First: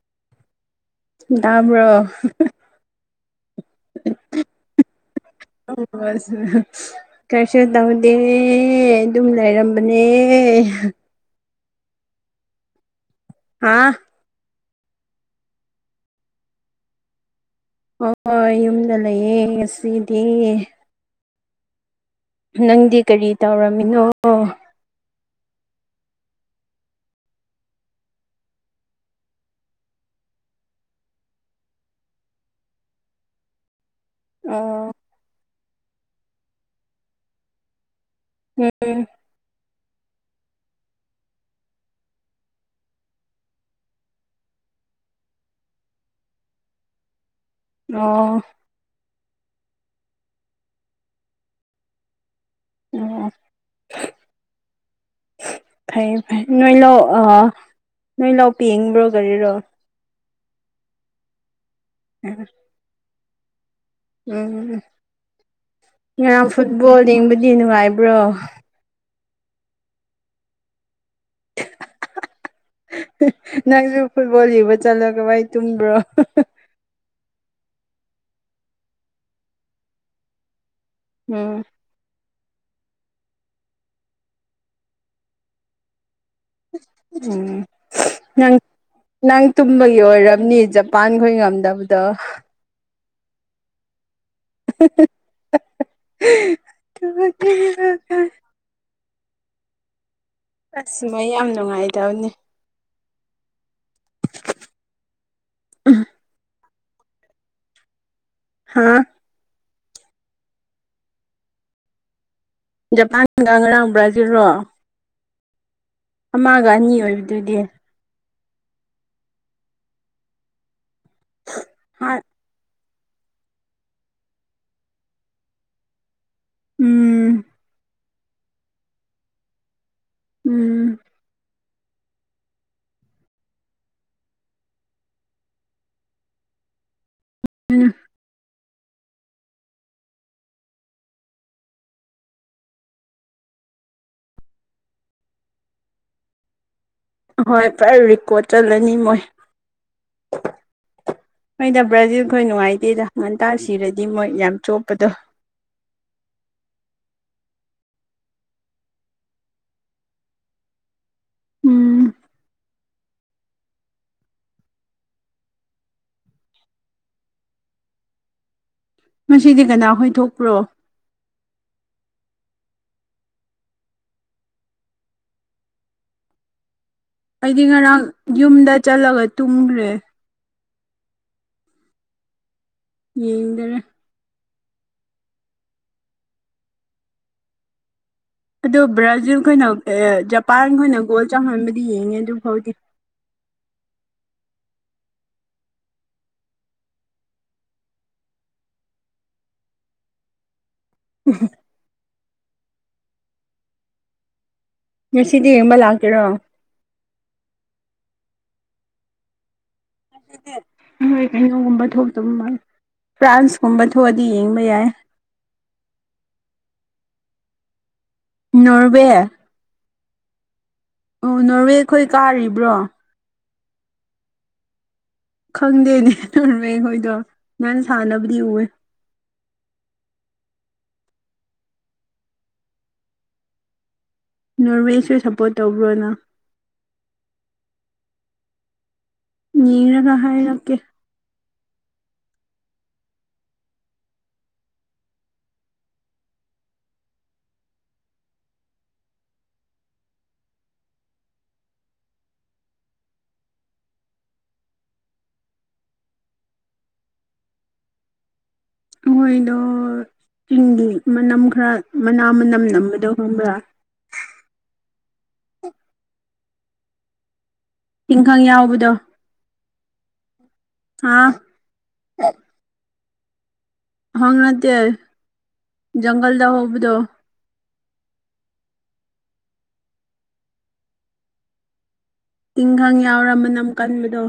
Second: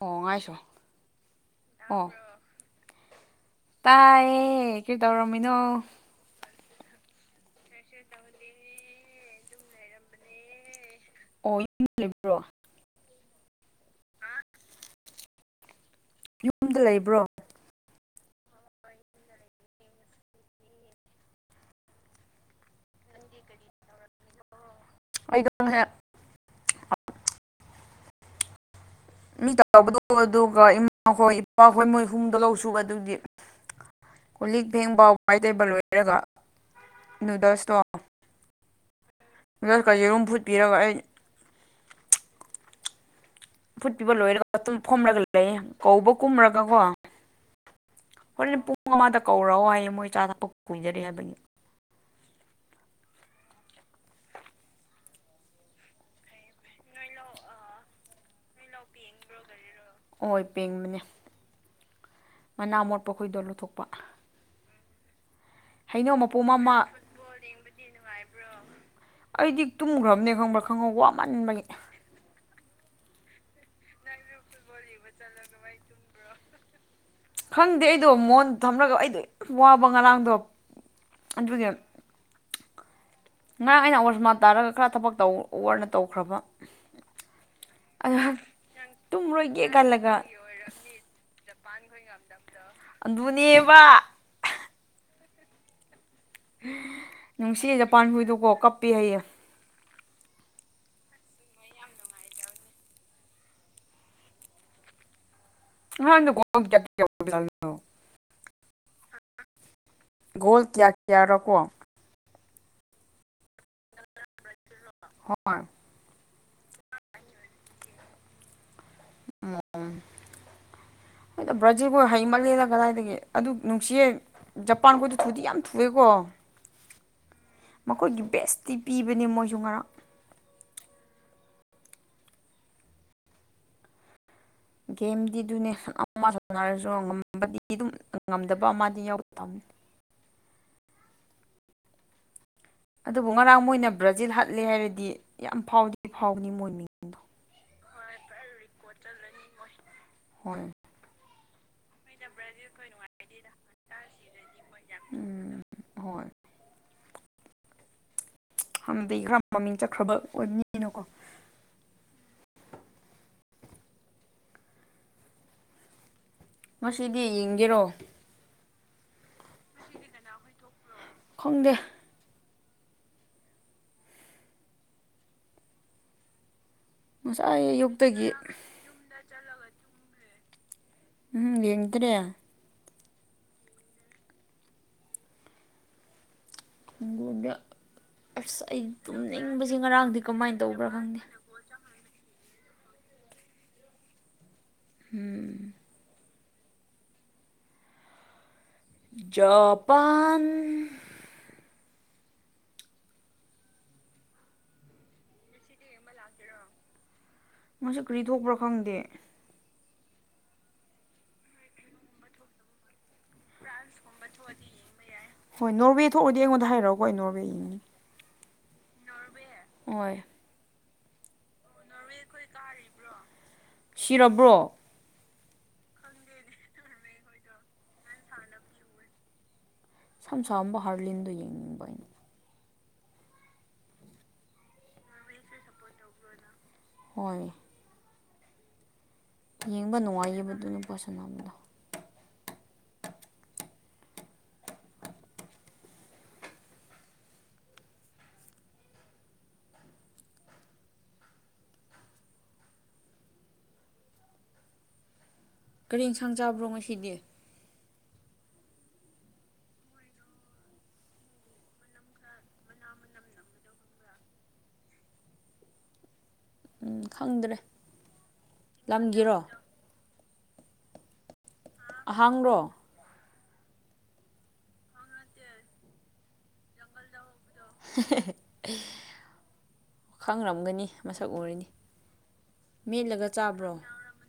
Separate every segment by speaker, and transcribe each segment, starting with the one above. Speaker 1: ꯑꯣ ꯉꯥꯏꯁꯣ
Speaker 2: ꯇꯕ꯭ꯔꯣ
Speaker 1: ꯑꯣ ꯇꯥꯏꯌꯦ ꯀꯩ ꯇꯧꯔꯝꯃꯤꯅꯣ
Speaker 2: ꯀꯔꯤꯁꯨ ꯇꯧꯗꯦ
Speaker 1: ꯑꯗꯨꯝ
Speaker 2: ꯑꯗꯨꯝ ꯂꯩꯔꯝꯕꯅꯦ
Speaker 1: ꯑꯣꯏꯂꯤꯕ꯭ꯔꯣ
Speaker 2: ꯑꯥ
Speaker 1: ꯌꯨꯝꯗ ꯂꯩꯕ꯭ꯔꯣ
Speaker 2: ꯍꯣꯏ ꯍꯣꯏ ꯌꯨꯝꯗ ꯂꯩꯌꯦ ꯉꯁꯤꯗꯤꯌꯦ ꯅꯪꯗꯤ ꯀꯔꯤ ꯇꯧꯔꯝꯃꯤꯅꯣ
Speaker 1: ꯑꯩ ꯀꯝ ꯍꯦꯛ ꯃꯤ ꯇ ꯂꯧꯕꯗꯣ ꯑꯗꯨꯒ ꯏꯃꯥ ꯍꯣꯏ ꯏꯄꯥꯍꯣꯏ ꯃꯣꯏ ꯍꯨꯝꯗꯣ ꯂꯧꯁꯨ ꯑꯗꯨꯗꯤ ꯀꯂꯤꯛ ꯚꯦꯡꯕꯥꯎ ꯋꯥꯏ ꯇꯩꯕ ꯂꯣꯏꯔꯒ ꯅꯨꯗꯜꯁ ꯇꯣ
Speaker 2: ꯎꯝ
Speaker 1: ꯑꯗ ꯀꯖꯤꯔꯨꯝ ꯐꯨꯠꯄꯤꯔꯒ ꯑꯩ ꯐꯨꯠꯄꯤꯤꯕ ꯂꯣꯏꯔꯒꯨꯝ ꯐꯣꯝꯂꯒ ꯂꯩ ꯀꯧꯕ ꯀꯨꯝꯔꯒꯀꯣ
Speaker 2: ꯑꯣ
Speaker 1: ꯍꯣꯔꯅ ꯄꯨꯡ ꯉ ꯑꯃꯥꯗ ꯀꯧꯔꯛꯑꯣ ꯍꯥꯏꯌꯦ ꯃꯣꯏ ꯆꯥ ꯊꯛꯄ ꯀꯨꯏꯖꯔꯤꯦ ꯍꯥꯏꯕꯅꯤ
Speaker 2: ꯑꯣ ꯐꯩ ꯐꯩ ꯅꯣꯏ ꯂꯥꯛ ꯑ ꯅꯣꯏ ꯂꯥꯛ ꯄ ꯌꯦꯡꯕ꯭ꯔꯣ ꯀꯔꯤꯔꯣ
Speaker 1: ꯑꯣꯏ ꯄꯦꯡꯕꯅꯤ
Speaker 2: [unintelligible]
Speaker 1: ꯑꯩꯈꯣꯏꯗꯣ ꯂꯧꯊꯣꯛꯄ
Speaker 2: ꯎꯝ
Speaker 1: ꯍꯩꯅꯧ ꯃꯄꯣꯝ ꯑꯃ
Speaker 2: ꯉꯔꯥꯡꯐꯨꯠꯕꯣꯜ ꯌꯦꯡꯕꯨꯗꯤ ꯅꯨꯡꯉꯥꯏꯕ꯭ꯔꯣ
Speaker 1: ꯑꯩꯗꯤ ꯇꯨꯝꯈ꯭ꯔꯕꯅꯦ ꯈꯪꯕ꯭ꯔꯥ ꯈꯪꯉꯧ ꯋꯥꯃꯟꯕꯒꯤ
Speaker 2: ꯅꯪꯁꯨ ꯐꯨꯠꯕꯣꯜ ꯌꯕ ꯆꯠꯂꯒ ꯚꯥꯏ ꯇꯨꯝꯕ꯭ꯔꯣ
Speaker 1: ꯈꯪꯗꯦ ꯑꯩꯗꯣ ꯃꯣꯟ ꯊꯝꯂꯒ ꯑꯩꯗꯣ ꯌꯥꯝ ꯋꯥꯕ ꯉꯔꯥꯡꯗꯣ
Speaker 2: ꯎꯝ
Speaker 1: ꯑꯗꯨꯒ ꯉꯔꯥꯡ ꯑꯩꯅ ꯑꯣꯔꯖꯃꯥ ꯇꯥꯔꯒ ꯈꯔ ꯊꯕꯛ ꯑꯣꯅ ꯇꯧꯈ꯭ꯔꯕ
Speaker 2: ꯎꯝ
Speaker 1: ꯑꯗ
Speaker 2: ꯅꯪ ꯅꯪ
Speaker 1: ꯇꯨꯝꯔꯣꯏꯒꯦ
Speaker 2: ꯇꯨꯝꯕꯒꯤ
Speaker 1: ꯈꯜꯂꯒ
Speaker 2: ꯑꯣꯏꯔꯕꯅꯤ ꯖꯄꯥꯟ ꯈꯣꯏ ꯉꯝꯗꯕꯗꯣ
Speaker 1: ꯑꯗꯨꯅꯦꯕ ꯅꯨꯡꯁꯤ ꯖꯄꯥꯟ ꯍꯨꯏꯗꯣꯀꯣ
Speaker 2: [unintelligible]
Speaker 1: ꯀꯞꯄꯦ ꯍꯥꯏꯌꯦ
Speaker 2: ꯑꯁ ꯃꯣꯏ ꯌꯥꯝ ꯅꯨꯡꯉꯥꯏꯗꯕꯅꯦ
Speaker 1: [unintelligible]
Speaker 2: ꯍꯥꯥ
Speaker 1: ꯀꯣꯜ ꯀꯌꯥ ꯀꯌꯥꯔꯀꯣ
Speaker 2: ꯖꯄꯥꯟ ꯒꯥ ꯉꯔꯥꯡ ꯕ꯭ꯔꯥꯖꯤꯜ ꯔꯣ
Speaker 1: ꯍꯣꯏ
Speaker 2: ꯑꯃꯒ ꯑꯅꯤ ꯑꯣꯏꯕꯗꯨꯗꯤ
Speaker 1: ꯕ꯭ꯔꯖꯤꯜꯕꯨ
Speaker 2: ꯍꯥ
Speaker 1: ꯍꯩꯃꯜ ꯂꯦꯗꯥ ꯀꯗꯥꯌꯗꯒꯤ ꯑꯗꯨ ꯅꯨꯡꯁꯤꯌꯦ ꯖꯄꯥꯟꯈꯣꯏꯗ ꯊꯨꯗꯤ ꯌꯥꯝ ꯊꯨꯑꯦꯀꯣ
Speaker 2: ꯎꯝ
Speaker 1: ꯑꯩꯈꯣꯏꯒꯤ ꯕꯦꯁꯇꯤ ꯄꯤꯕꯅꯦ ꯃꯣꯏꯁꯨ ꯉꯔꯥꯡ
Speaker 2: ꯎꯝ
Speaker 1: ꯒꯦꯝꯗꯤ ꯑꯗꯨꯅꯦ ꯍꯥꯏꯔꯁꯨ ꯉꯝꯕꯗꯤ ꯑꯗꯨꯝ ꯉꯝꯗꯕ [unintelligible] ꯑꯗꯨꯕꯨ ꯉꯔꯥꯡ ꯃꯣꯏꯅ ꯕ꯭ꯔꯥꯖꯤꯜ ꯍꯥꯠꯂꯦ ꯍꯥꯏꯔꯗꯤ ꯌꯥꯝ ꯐꯥꯎꯗꯤ ꯐꯥꯎꯅꯤ ꯃꯣꯏ ꯃꯤ
Speaker 2: ꯄꯨꯔ ꯔꯦꯀꯣꯔꯠ ꯆꯠꯂꯅꯤ ꯃꯣꯏ
Speaker 1: ꯍꯣꯏ
Speaker 2: ꯑꯩꯣꯏꯅ ꯕ꯭ꯔꯥꯖꯤꯜ ꯈꯣꯏ ꯅꯨꯡꯉꯥꯏꯇꯦꯗ ꯉꯟꯇꯥꯛ ꯁꯤꯔꯗꯤ ꯃꯣꯏ ꯌꯥꯝ ꯆꯣꯄꯗ
Speaker 1: ꯎꯝ ꯍꯣꯏ ꯍꯅꯗꯤ ꯈꯔ ꯃꯃꯤꯡ ꯆꯠꯈ꯭ꯔꯕ ꯑꯣꯏꯕꯅꯤꯅꯀꯣ
Speaker 2: ꯎꯝ
Speaker 1: [unintelligible] ꯉꯁꯤꯗꯤ ꯌꯦꯡꯒꯦꯔꯣ
Speaker 2: ꯉꯗꯤ ꯀꯅꯥ ꯍꯊꯣꯛꯄ꯭ꯔꯣ
Speaker 1: ꯈꯪꯗꯦ
Speaker 2: ꯑꯩꯗꯤ
Speaker 1: ꯉꯁꯥꯏ
Speaker 2: ꯉꯔꯥꯡ
Speaker 1: ꯑꯌꯨꯛꯇꯒꯤ
Speaker 2: ꯌꯨꯝꯗ ꯆꯠꯂꯒ ꯇꯨꯝꯈ꯭ꯔꯦ
Speaker 1: ꯎꯝ ꯌꯦꯡ ꯇ꯭ꯔ
Speaker 2: ꯌꯦꯗ꯭ꯔ
Speaker 1: ꯒ [inaudible]
Speaker 2: ꯑꯗꯨꯣ ꯕ꯭ꯔꯥꯖꯤꯜꯈꯣꯏꯅ
Speaker 1: ꯀꯃꯥꯏꯅ
Speaker 2: ꯖꯄꯥꯟ
Speaker 1: ꯇꯧꯕ꯭ꯔꯥ
Speaker 2: ꯈꯣꯏꯅ
Speaker 1: ꯈꯪꯗꯦ
Speaker 2: ꯒꯣꯜ ꯆꯥꯎꯪꯍꯟꯕꯗꯤ ꯌꯦꯡꯉꯦ ꯑꯗꯨ ꯐꯥꯎꯗꯤ
Speaker 1: ꯎꯝ ꯖꯄꯥꯟ
Speaker 2: ꯎ ꯉꯁꯤꯗꯤ ꯌꯦꯡꯕ ꯂꯥꯛꯀꯦꯔꯣ
Speaker 1: ꯃꯁꯤꯁꯨ ꯀꯔꯤ ꯊꯣꯛꯄ꯭ꯔꯥ ꯈꯪꯗꯦ
Speaker 2: ꯍꯣꯏ ꯀꯩꯅꯣꯒꯨꯝꯕ ꯊꯣꯛꯇꯕ ꯃꯥ ꯐ꯭ꯔꯥꯟꯁꯀꯨꯝꯕ ꯊꯣꯛꯑꯗꯤ ꯌꯦꯡꯕ ꯌꯥꯏ
Speaker 1: ꯑꯩꯣꯏ ꯅꯣꯔꯋꯦꯏꯉꯤ
Speaker 2: ꯅꯣꯔꯋꯦ
Speaker 1: ꯍ
Speaker 2: ꯑꯣ ꯅꯣꯔꯋꯦꯈꯣꯏ ꯀꯥꯔꯤꯕ꯭ꯔꯣ
Speaker 1: ꯁꯤꯔꯕ꯭ꯔꯣ
Speaker 2: ꯈꯪꯗꯦꯅꯦ ꯂꯔꯦ ꯑꯩꯈꯣꯏꯗꯣ ꯅꯪ ꯁꯥꯟꯅꯕꯗꯤ ꯎꯋꯦ
Speaker 1: ꯀ ꯁ ꯑꯃꯝꯕ ꯍꯔꯂꯤꯗꯨ ꯌꯦꯡꯅꯤꯡꯕꯣꯏꯅ
Speaker 2: ꯅꯣꯔꯋꯦꯁꯨ ꯁꯞꯄꯣꯔꯠ ꯇꯧꯕ꯭ꯔꯣꯅ
Speaker 1: ꯍꯣꯏ ꯌꯦꯡꯕ
Speaker 2: ꯌꯦꯡꯔꯒ ꯍꯥꯏꯔꯛꯀꯦ
Speaker 1: ꯅꯨꯡꯉꯥꯏꯌꯦꯕꯗꯨꯅ ꯄꯣꯠꯁꯕꯗꯣ ꯀꯔꯦꯟ ꯁꯥꯡ ꯆꯥꯕ꯭ꯔꯣ ꯉꯁꯤꯗꯤ
Speaker 2: ꯍꯣꯏꯗ ꯆꯤꯡꯒꯤ ꯃꯅꯝ ꯈꯔ ꯃꯅꯥ ꯃꯅꯝ ꯅꯝꯕꯗ ꯈꯪꯕ꯭ꯔꯥ
Speaker 1: ꯎꯝ ꯈꯪꯗ꯭ꯔꯦ
Speaker 2: ꯏꯪꯈꯪ ꯌꯥꯎꯕꯗꯣ
Speaker 1: ꯂꯝꯒꯤꯔꯣ
Speaker 2: ꯑ
Speaker 1: ꯑꯍꯥꯡꯂꯣ
Speaker 2: ꯍꯪꯅꯠꯇꯦ ꯒꯜꯗ ꯍꯕꯗꯨꯣ
Speaker 1: ꯈꯪꯔꯝꯒꯅꯤ ꯃꯁꯛ ꯎꯔꯅꯤ
Speaker 2: ꯏꯪꯈꯪ ꯌꯥꯎꯔ ꯃꯅꯝ ꯀꯟꯕꯗꯣ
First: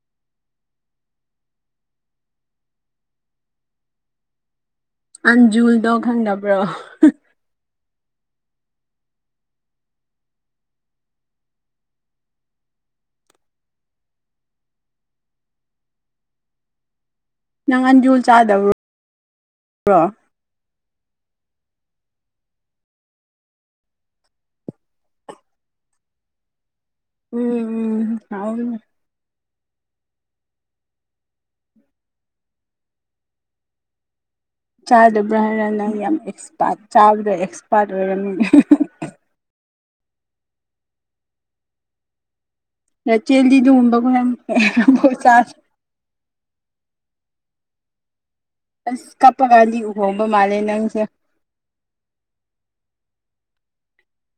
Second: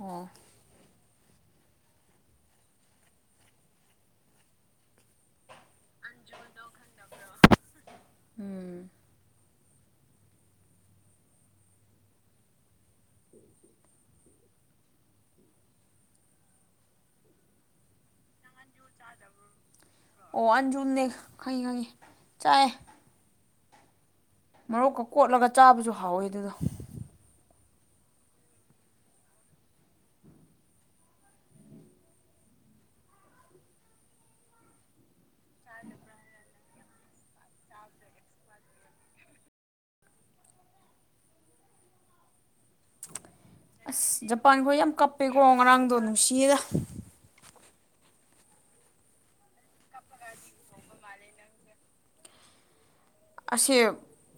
Speaker 1: ꯑꯣ
Speaker 2: ꯑꯟꯖꯨꯜꯗꯣ ꯈꯪꯕ꯭ꯔꯣ
Speaker 1: ꯎꯝ
Speaker 2: ꯅꯥꯟ ꯖꯣꯜ ꯆꯥꯗꯕꯣ
Speaker 1: ꯑꯣ ꯑꯟꯖꯨꯅꯤ ꯈ ꯈꯥꯏ ꯆꯥ ꯃꯔꯣꯛꯀ ꯀꯣꯠꯂꯒ ꯆꯥꯕꯁꯨ ꯍꯥꯎꯋꯦ ꯑꯗꯨꯗ
Speaker 2: ꯎ ꯎꯥꯎ ꯆꯥꯗꯕ꯭ꯔꯥ ꯍꯥꯏꯔ ꯅꯪ ꯌꯥꯝ ꯑꯦꯛꯁꯄꯥꯔꯠ ꯆꯥꯕꯗ ꯑꯦꯛꯁꯄꯥꯔꯠ ꯑꯣꯏꯔꯝꯃꯤ ꯔꯆꯦꯜꯗꯤ ꯑꯗꯨꯒꯨꯝꯕꯒ
Speaker 1: ꯑꯁ
Speaker 2: ꯌꯥꯝ
Speaker 1: ꯖꯄꯥꯟ ꯈꯣꯏ ꯌꯥꯝ ꯀꯞꯄꯦꯀꯣ
Speaker 2: ꯆꯥꯁ
Speaker 1: ꯉꯔꯥꯡꯗꯣ ꯅꯨꯡꯁꯤꯌꯦꯗ
Speaker 2: ꯑꯁ ꯀꯞꯄꯒꯗꯤ ꯎꯍꯣꯡꯕ ꯃꯥꯜꯂꯦ ꯅꯪꯁꯦ
Speaker 1: ꯑꯁꯦ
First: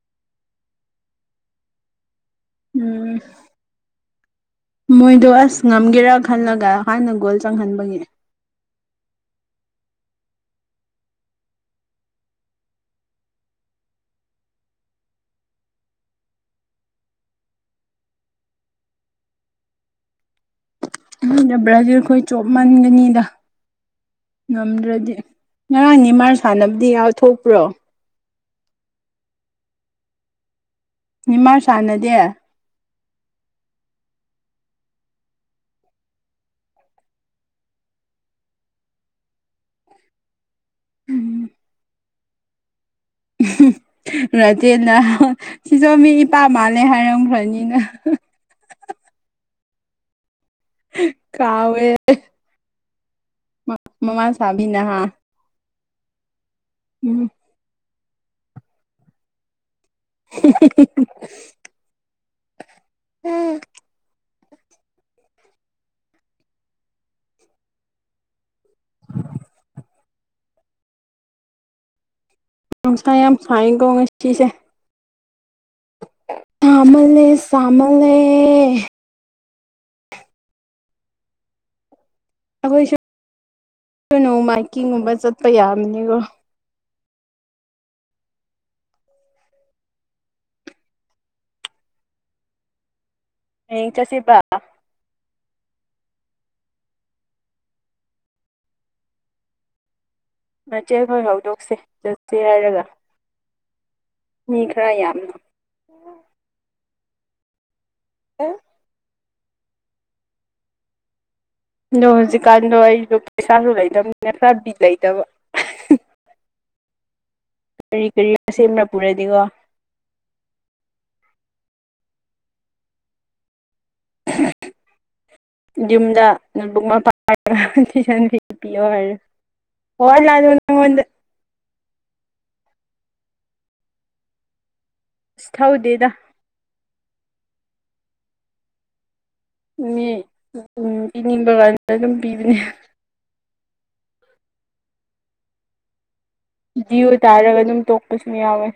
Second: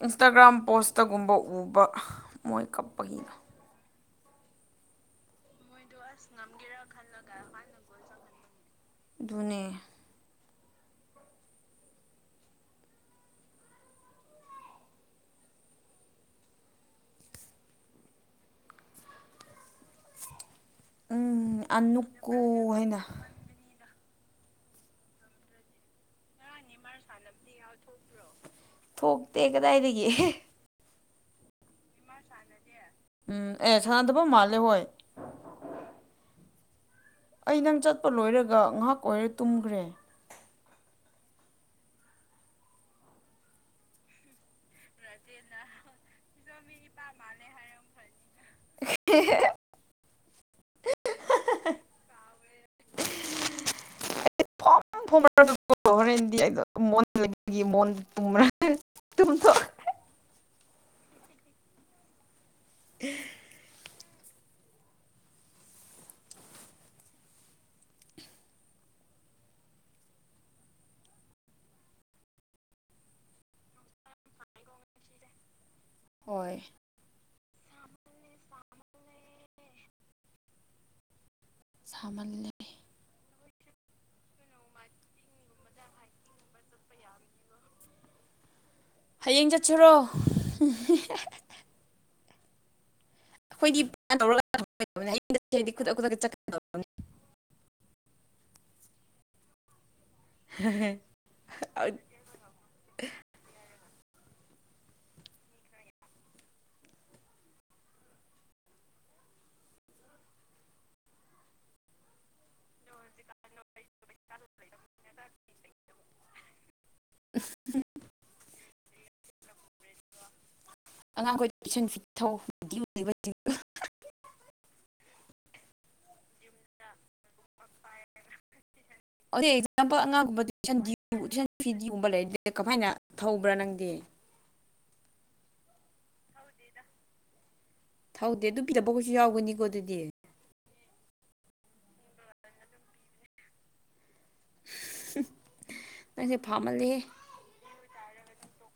Speaker 1: ꯏꯟꯁꯇꯥꯒ꯭ꯔꯥꯝ ꯄꯣꯁꯇꯒꯨꯝꯕ ꯎꯕ ꯃꯣꯏ
Speaker 2: ꯎꯝ
Speaker 1: ꯀꯞꯄꯒꯤꯅ
Speaker 2: ꯃꯣꯏꯗꯣ ꯑꯁ ꯉꯝꯒꯦꯔꯥ ꯈꯜꯂꯒ ꯍꯥꯟꯅ ꯒꯣꯜ ꯆꯪꯍꯟꯕꯒꯤ
Speaker 1: ꯙꯅꯦ ꯎꯝ
Speaker 2: ꯂꯕ꯭ꯔꯥꯗꯤ ꯑꯩꯈꯣꯏ
Speaker 1: ꯑꯅꯨꯛꯀꯨ
Speaker 2: ꯆꯣꯞ
Speaker 1: ꯍꯥꯏꯅ
Speaker 2: ꯃꯟꯒꯅꯤꯗ ꯉꯝꯗ꯭ꯔꯗꯤ ꯉꯔꯥꯡ ꯅꯤ ꯃꯥꯥꯟ ꯁꯥꯟꯅꯕꯗꯤ ꯌꯥꯊꯣꯛꯄ꯭ꯔꯣ
Speaker 1: ꯊꯣꯛꯇꯦ ꯀꯗꯥꯏꯗꯒꯤ
Speaker 2: ꯃꯥ ꯁꯥꯟꯅꯗꯦ
Speaker 1: ꯎꯝ ꯑꯦ ꯁꯥꯟꯅꯗꯕ ꯃꯥꯜꯂꯦ ꯍꯣꯏ ꯑꯩ ꯅꯪ ꯆꯠꯄ ꯂꯣꯏꯔꯒ ꯉꯥꯏꯍꯥꯛ ꯑꯣꯏꯔ ꯇꯨꯝꯈ꯭ꯔꯦ
Speaker 2: ꯎꯝ ꯔꯆꯦꯟꯅ ꯁꯤꯁꯨ ꯃꯤ ꯏꯄꯥ ꯃꯥꯜꯂꯦ ꯍꯥꯏꯔꯝꯈ꯭ꯔꯅꯤꯅ
Speaker 1: ꯍ [unintelligible]
Speaker 2: ꯀꯥꯎꯌꯦ ꯃꯃ
Speaker 1: ꯐꯣꯝ
Speaker 2: ꯁꯥꯕꯤꯅꯍ
Speaker 1: ꯐꯣꯝꯃꯔ ꯍꯣꯔꯦꯟꯗꯤ ꯑꯩꯩꯅꯣ ꯃꯣꯟ ꯂꯩꯕꯒꯤ ꯃꯣꯟ ꯇꯨꯝꯕ꯭ꯔꯥ ꯇꯨꯝꯊꯣꯛ [unintelligible]
Speaker 2: [inaudible]
Speaker 1: [inaudible]
Speaker 2: [inaudible] ꯅꯨꯡꯁꯥ ꯌꯥꯝ ꯁꯥꯏ ꯀꯣ ꯉꯁꯤꯁꯦ
Speaker 1: ꯍꯣꯏ
Speaker 2: ꯇꯃꯜꯂꯦ ꯆꯃꯜꯂꯦ
Speaker 1: ꯁꯃꯜ
Speaker 2: ꯑꯩꯈꯣꯏꯁꯨ ꯅꯣꯡꯃꯥꯏꯀꯤꯡꯒꯨꯝꯕ ꯆꯠꯄ ꯌꯥꯕꯅꯤꯀꯣ
Speaker 1: ꯄ ꯌꯥꯕꯒꯤꯕ [unintelligible] ꯍꯌꯦꯡ ꯆꯠꯁꯤꯔꯣ ꯑꯩꯈꯣꯏꯗꯤ
Speaker 2: ꯍꯌꯦꯡ ꯆꯠꯁꯤꯕ
Speaker 1: [unintelligible] ꯗꯤ ꯈꯨꯗꯛ ꯈꯨꯗ ꯆꯠ ꯀ [unintelligible]
Speaker 2: ꯃꯆꯦꯈꯣꯏ ꯐꯥꯎꯗꯣꯛꯁꯦ ꯆꯠꯁꯦ ꯍꯥꯏꯔꯒ ꯃꯤ ꯈꯔ ꯌꯥꯝꯅ ꯑ ꯑꯗꯣ ꯍꯧꯖꯤꯛꯀꯥꯟꯗꯣ ꯑꯩꯁꯨꯣ ꯄꯩꯁꯥꯁꯨ ꯂꯩꯗꯕꯅꯤꯅ ꯈꯔ ꯕꯤꯠ ꯂꯩꯇꯕ ꯀꯔꯤ ꯀꯔꯤ ꯁꯦꯝꯅ ꯄꯨꯔꯗꯤꯒꯣ
Speaker 1: ꯑꯉꯥꯡꯈꯣꯏ [unintelligible]
Speaker 2: ꯌꯨꯝꯗ [unintelligible]
Speaker 1: ꯨꯟ ꯐꯤ ꯗꯤꯒꯨꯝꯕ ꯂꯩ ꯀꯃꯥꯏꯅ ꯊꯧꯕ꯭ꯔꯥ ꯅꯪꯗꯤ
Speaker 2: ꯑꯁ ꯊꯧꯗꯦꯗ
Speaker 1: ꯊꯧꯗꯦ ꯑꯗꯨ [unintelligible] ꯑꯗꯨꯗꯤ
Speaker 2: ꯄꯤꯅꯤꯡꯕ ꯀꯥꯏꯅ ꯑꯗꯨꯝ ꯄꯤꯕꯅꯦ
Speaker 1: [inaudible] ꯐꯥꯃꯜꯂꯦꯍꯦ
Speaker 2: ꯖꯤꯌ ꯇꯥꯔꯒ ꯑꯗꯨꯝ ꯇꯣꯛꯄꯁꯨ ꯌꯥꯎꯋꯦ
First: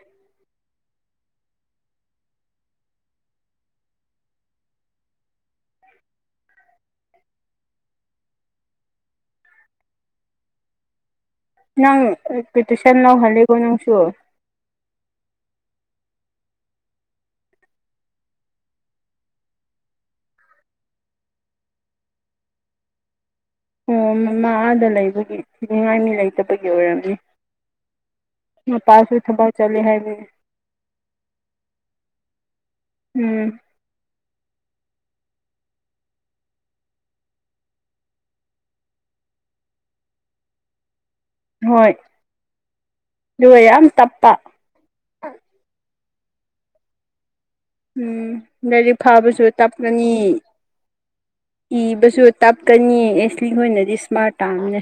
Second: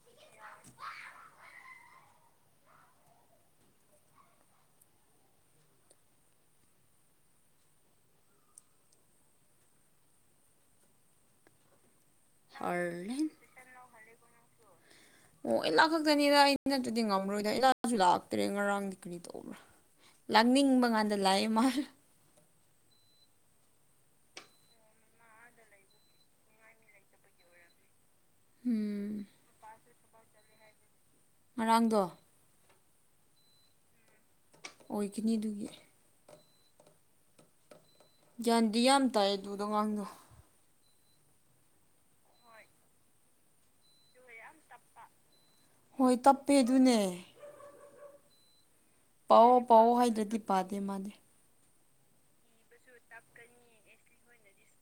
Speaker 2: ꯅꯪ ꯄꯤ ꯇꯨꯁꯟ ꯂ
Speaker 1: ꯍꯔꯂꯦꯟ
Speaker 2: ꯍꯂꯦꯒꯣ ꯅꯪꯁꯨ
Speaker 1: ꯑꯣ ꯏꯂꯥ ꯈꯛꯇꯅꯤꯗ ꯑ ꯅꯠꯇꯗꯤ ꯉꯝꯃꯣꯏꯗ ꯏꯂꯥꯁꯨ ꯂꯥꯛꯇ꯭ꯔꯦ ꯉꯔꯥꯡꯗꯤ ꯀꯔꯤ ꯇꯧꯕ꯭ꯔꯥ ꯂꯥꯛꯅꯤꯡꯕ ꯀꯥꯟꯗ ꯂꯥꯛꯑꯦ ꯃꯥ
Speaker 2: ꯑꯣ ꯃꯃ ꯑꯥꯗ ꯂꯩꯕꯒꯤ ꯊꯤꯅꯤꯡꯉꯥꯏ ꯃꯤ ꯂꯩꯇꯕꯒꯤ ꯑꯣꯏꯔꯝꯅꯤ
Speaker 1: ꯎꯝ
Speaker 2: ꯃꯄꯥꯁꯨ ꯊꯕꯛ ꯆꯠꯂꯦ ꯍꯥꯏꯅꯦ
Speaker 1: ꯉꯥꯔꯡꯗꯣ
Speaker 2: ꯎꯝ
Speaker 1: ꯑꯣꯏꯒꯅꯤ ꯑꯗꯨꯒꯤ ꯒ꯭ꯌꯥꯟꯗꯤ ꯌꯥꯝ ꯇꯥꯏ ꯑꯗꯨꯗꯣ ꯉꯥꯡꯗꯣ
Speaker 2: ꯍꯣꯏ ꯑꯗꯨꯒ ꯌꯥꯝ ꯇꯞꯄ
Speaker 1: ꯍꯣꯏ ꯇꯞꯄꯦ ꯑꯗꯨꯅꯦ
Speaker 2: ꯎꯝ ꯂꯥꯏꯔꯤꯛ ꯐꯥꯕꯁꯨ
Speaker 1: ꯄꯥꯎꯑꯣ ꯄꯥꯎꯑꯣ
Speaker 2: ꯇꯞꯀꯅꯤ
Speaker 1: ꯍꯥꯏꯗ꯭ꯔꯗꯤ ꯄꯥꯗꯦ ꯃꯥꯗꯤ
Speaker 2: ꯏꯕꯁꯨ ꯇꯞꯀꯅꯤ ꯑꯦꯁꯂꯤꯣꯏ ꯑꯣꯏꯅꯗꯤ ꯏꯁꯃꯥꯔꯠ ꯇꯥꯅꯦ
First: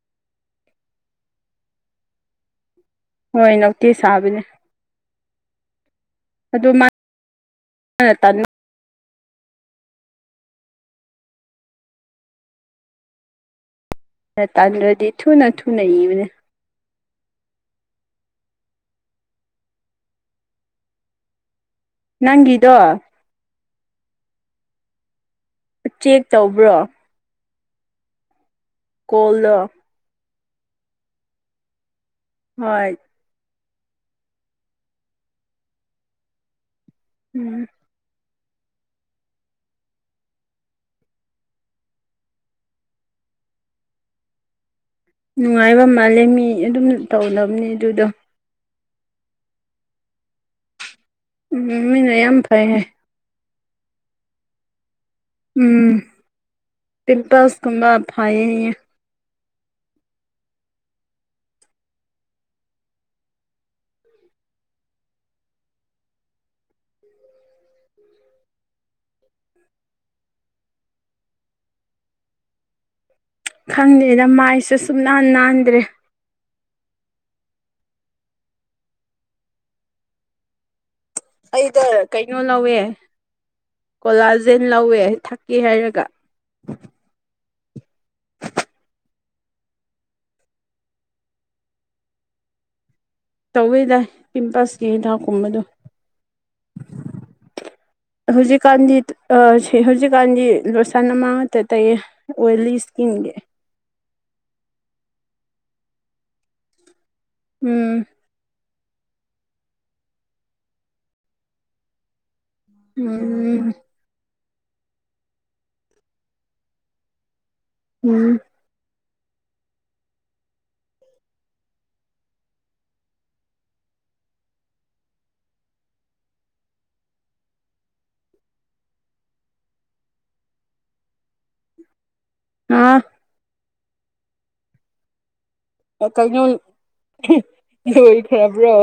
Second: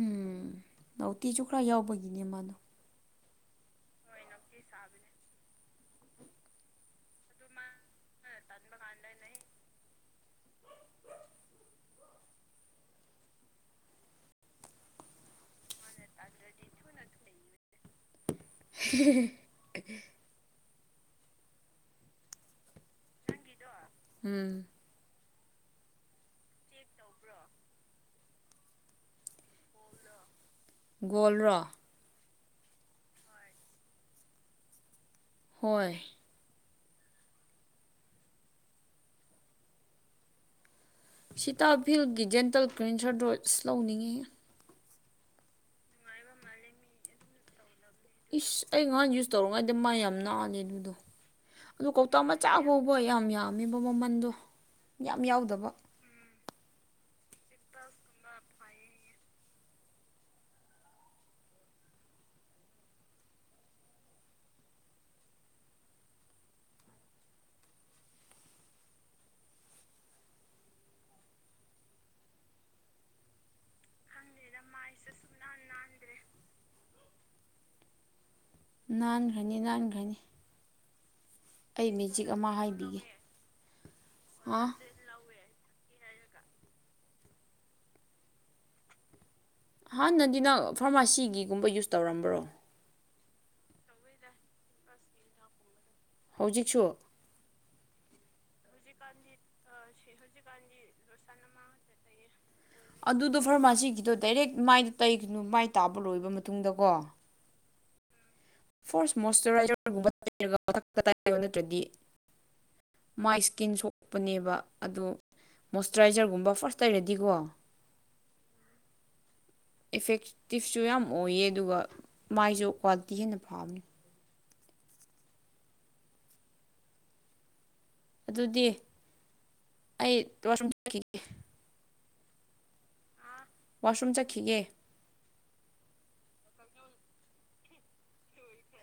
Speaker 1: ꯎꯝ ꯅꯥꯎꯇꯤꯁꯨ ꯈꯔ ꯌꯥꯎꯕꯒꯤꯅꯦ ꯃꯥꯗꯣ
Speaker 2: ꯍꯣꯏ ꯅꯥꯎꯇꯤ ꯁꯥꯕꯅꯦ ꯑꯗꯨ ꯃꯥ ꯇ [unintelligible] ꯇꯥꯜꯗ꯭ꯔꯗꯤ ꯊꯨ ꯅ ꯊꯨ ꯅ ꯏꯕꯅꯦ
Speaker 1: [inaudible]
Speaker 2: ꯅꯪꯒꯤꯗꯣ
Speaker 1: ꯎꯝ
Speaker 2: ꯆꯦꯛ ꯇꯧꯕ꯭ꯔꯣ ꯀꯣꯜꯗ
Speaker 1: ꯒꯣꯜ꯭ꯔꯣ
Speaker 2: ꯍꯣꯏ
Speaker 1: ꯍꯣꯏ
Speaker 2: ꯎꯝ
Speaker 1: ꯁꯤꯇꯥ ꯐꯤꯜꯒꯤ ꯖꯦꯟꯇꯦꯜ ꯀ꯭ꯦꯟꯁꯔ ꯗꯣꯏꯁ ꯂꯧꯅꯤꯡꯏꯤ
Speaker 2: ꯅꯨꯡꯉꯥꯏꯕ ꯃꯥꯜꯂꯦ ꯃꯤ ꯑꯗꯨꯝ ꯇꯧꯅꯕꯅꯦ ꯑꯗꯨꯗꯣ
Speaker 1: ꯏꯁ ꯑꯩ ꯉꯍꯥꯟ ꯌꯨꯁ ꯇꯧꯔꯤꯉꯥꯏꯗ ꯃꯥ ꯌꯥꯝ ꯅꯥꯜꯂꯦ ꯑꯗꯨꯗꯣ
Speaker 2: ꯎꯝ
Speaker 1: ꯑꯗꯨ
Speaker 2: ꯃꯤꯅ
Speaker 1: ꯀꯧꯇꯥꯥꯛ
Speaker 2: ꯌꯥꯝ
Speaker 1: ꯃꯆꯥ
Speaker 2: ꯐꯩ ꯍꯥꯏ
Speaker 1: ꯐꯥꯎꯕ ꯌꯥꯝ ꯌꯥꯝ ꯄꯝꯃꯤꯕ ꯃꯃꯟꯗꯣ ꯌꯥꯝ ꯌꯥꯎꯗꯕ
Speaker 2: ꯄꯤꯟꯄꯥꯁꯀꯨꯝꯕ ꯍꯥꯏꯑ ꯈꯪꯗ꯭ꯦꯅ ꯃꯥꯏꯁꯨ ꯁꯨ ꯅꯥꯟ ꯅꯥꯟꯗ꯭ꯔꯦ
Speaker 1: ꯅꯥꯟꯈ꯭ꯔꯅꯤ ꯅꯥꯟꯈꯅꯤ
Speaker 2: ꯑꯩꯗ ꯀꯩꯅꯣ ꯂꯧꯋꯦ
Speaker 1: ꯍꯥꯏꯕꯤꯒꯦ ꯍꯥ
Speaker 2: ꯀꯣꯂꯥꯖꯦꯟ ꯂꯧꯋꯦ ꯊꯛꯀꯦ ꯍꯥꯏꯔꯒ ꯀ
Speaker 1: ꯍꯥꯟꯅꯗꯤ ꯅꯪ ꯐꯥꯔꯃꯥꯁꯤꯒꯤꯒꯨꯝꯕ ꯌꯨꯁ ꯇꯧꯔꯝꯕ꯭ꯔꯣ
Speaker 2: ꯇꯧꯋꯤ ꯗꯥꯏ ꯄꯤꯝꯄꯜꯁꯀꯤ ꯍꯤꯗꯥꯛ ꯀꯨꯝꯕꯗꯣ
Speaker 1: ꯍꯧꯖꯤꯛꯁꯨ
Speaker 2: ꯍꯧꯖꯤꯛꯀꯥꯟꯗꯤ ꯁꯤ ꯍꯧꯖꯤꯛꯀꯥꯟꯗꯤ ꯂꯣꯏꯁꯥꯟꯅ ꯑꯃꯇ ꯇꯌꯦ ꯑꯣꯏꯂꯤ ꯏꯁ꯭ꯀꯤꯟꯒ
Speaker 1: ꯑꯗꯨꯗꯣ ꯐꯥꯔꯃꯥꯁꯤꯒꯤꯗꯣ ꯗꯥꯏꯔꯦꯛ ꯃꯥꯏꯗ ꯇꯩꯒꯅꯨ ꯃꯥꯏ ꯇꯥꯕ ꯂꯣꯏꯕ ꯃꯇꯨꯡꯗꯀꯣ
Speaker 2: ꯎꯝ
Speaker 1: ꯐꯣꯔꯁꯔꯒꯨꯝꯊ ꯅꯠꯇ꯭ꯔꯗꯤ ꯃꯥꯏ
Speaker 2: ꯎꯝ
Speaker 1: ꯏꯁꯀꯤꯟ ꯁꯣꯛꯄꯅꯦꯕ ꯑꯗꯣ ꯃꯣꯏꯆꯔꯥꯏꯖꯔꯒꯨꯝꯕ ꯐꯥꯔꯁ ꯂꯩꯔꯗꯤꯀꯣ
Speaker 2: ꯎꯝ
Speaker 1: ꯏꯐꯦꯛꯇꯤꯞꯁꯨ ꯌꯥꯝ ꯑꯣꯏꯌꯦ ꯑꯗꯨꯒ ꯃꯥꯏꯁꯨ ꯀ꯭ꯋꯥꯂꯤꯇꯤ ꯍꯦꯟꯅ ꯄ ꯊꯥꯃꯤ ꯑꯗꯨꯗꯤ ꯑꯩꯨꯝꯈꯤꯒꯦ
Speaker 2: ꯑꯥ
Speaker 1: ꯋꯥꯁꯔꯨꯝ ꯆꯠꯈꯤꯒꯦ
Speaker 2: ꯀꯣ ꯂꯣꯏꯈ꯭ꯔꯕ꯭ꯔꯣ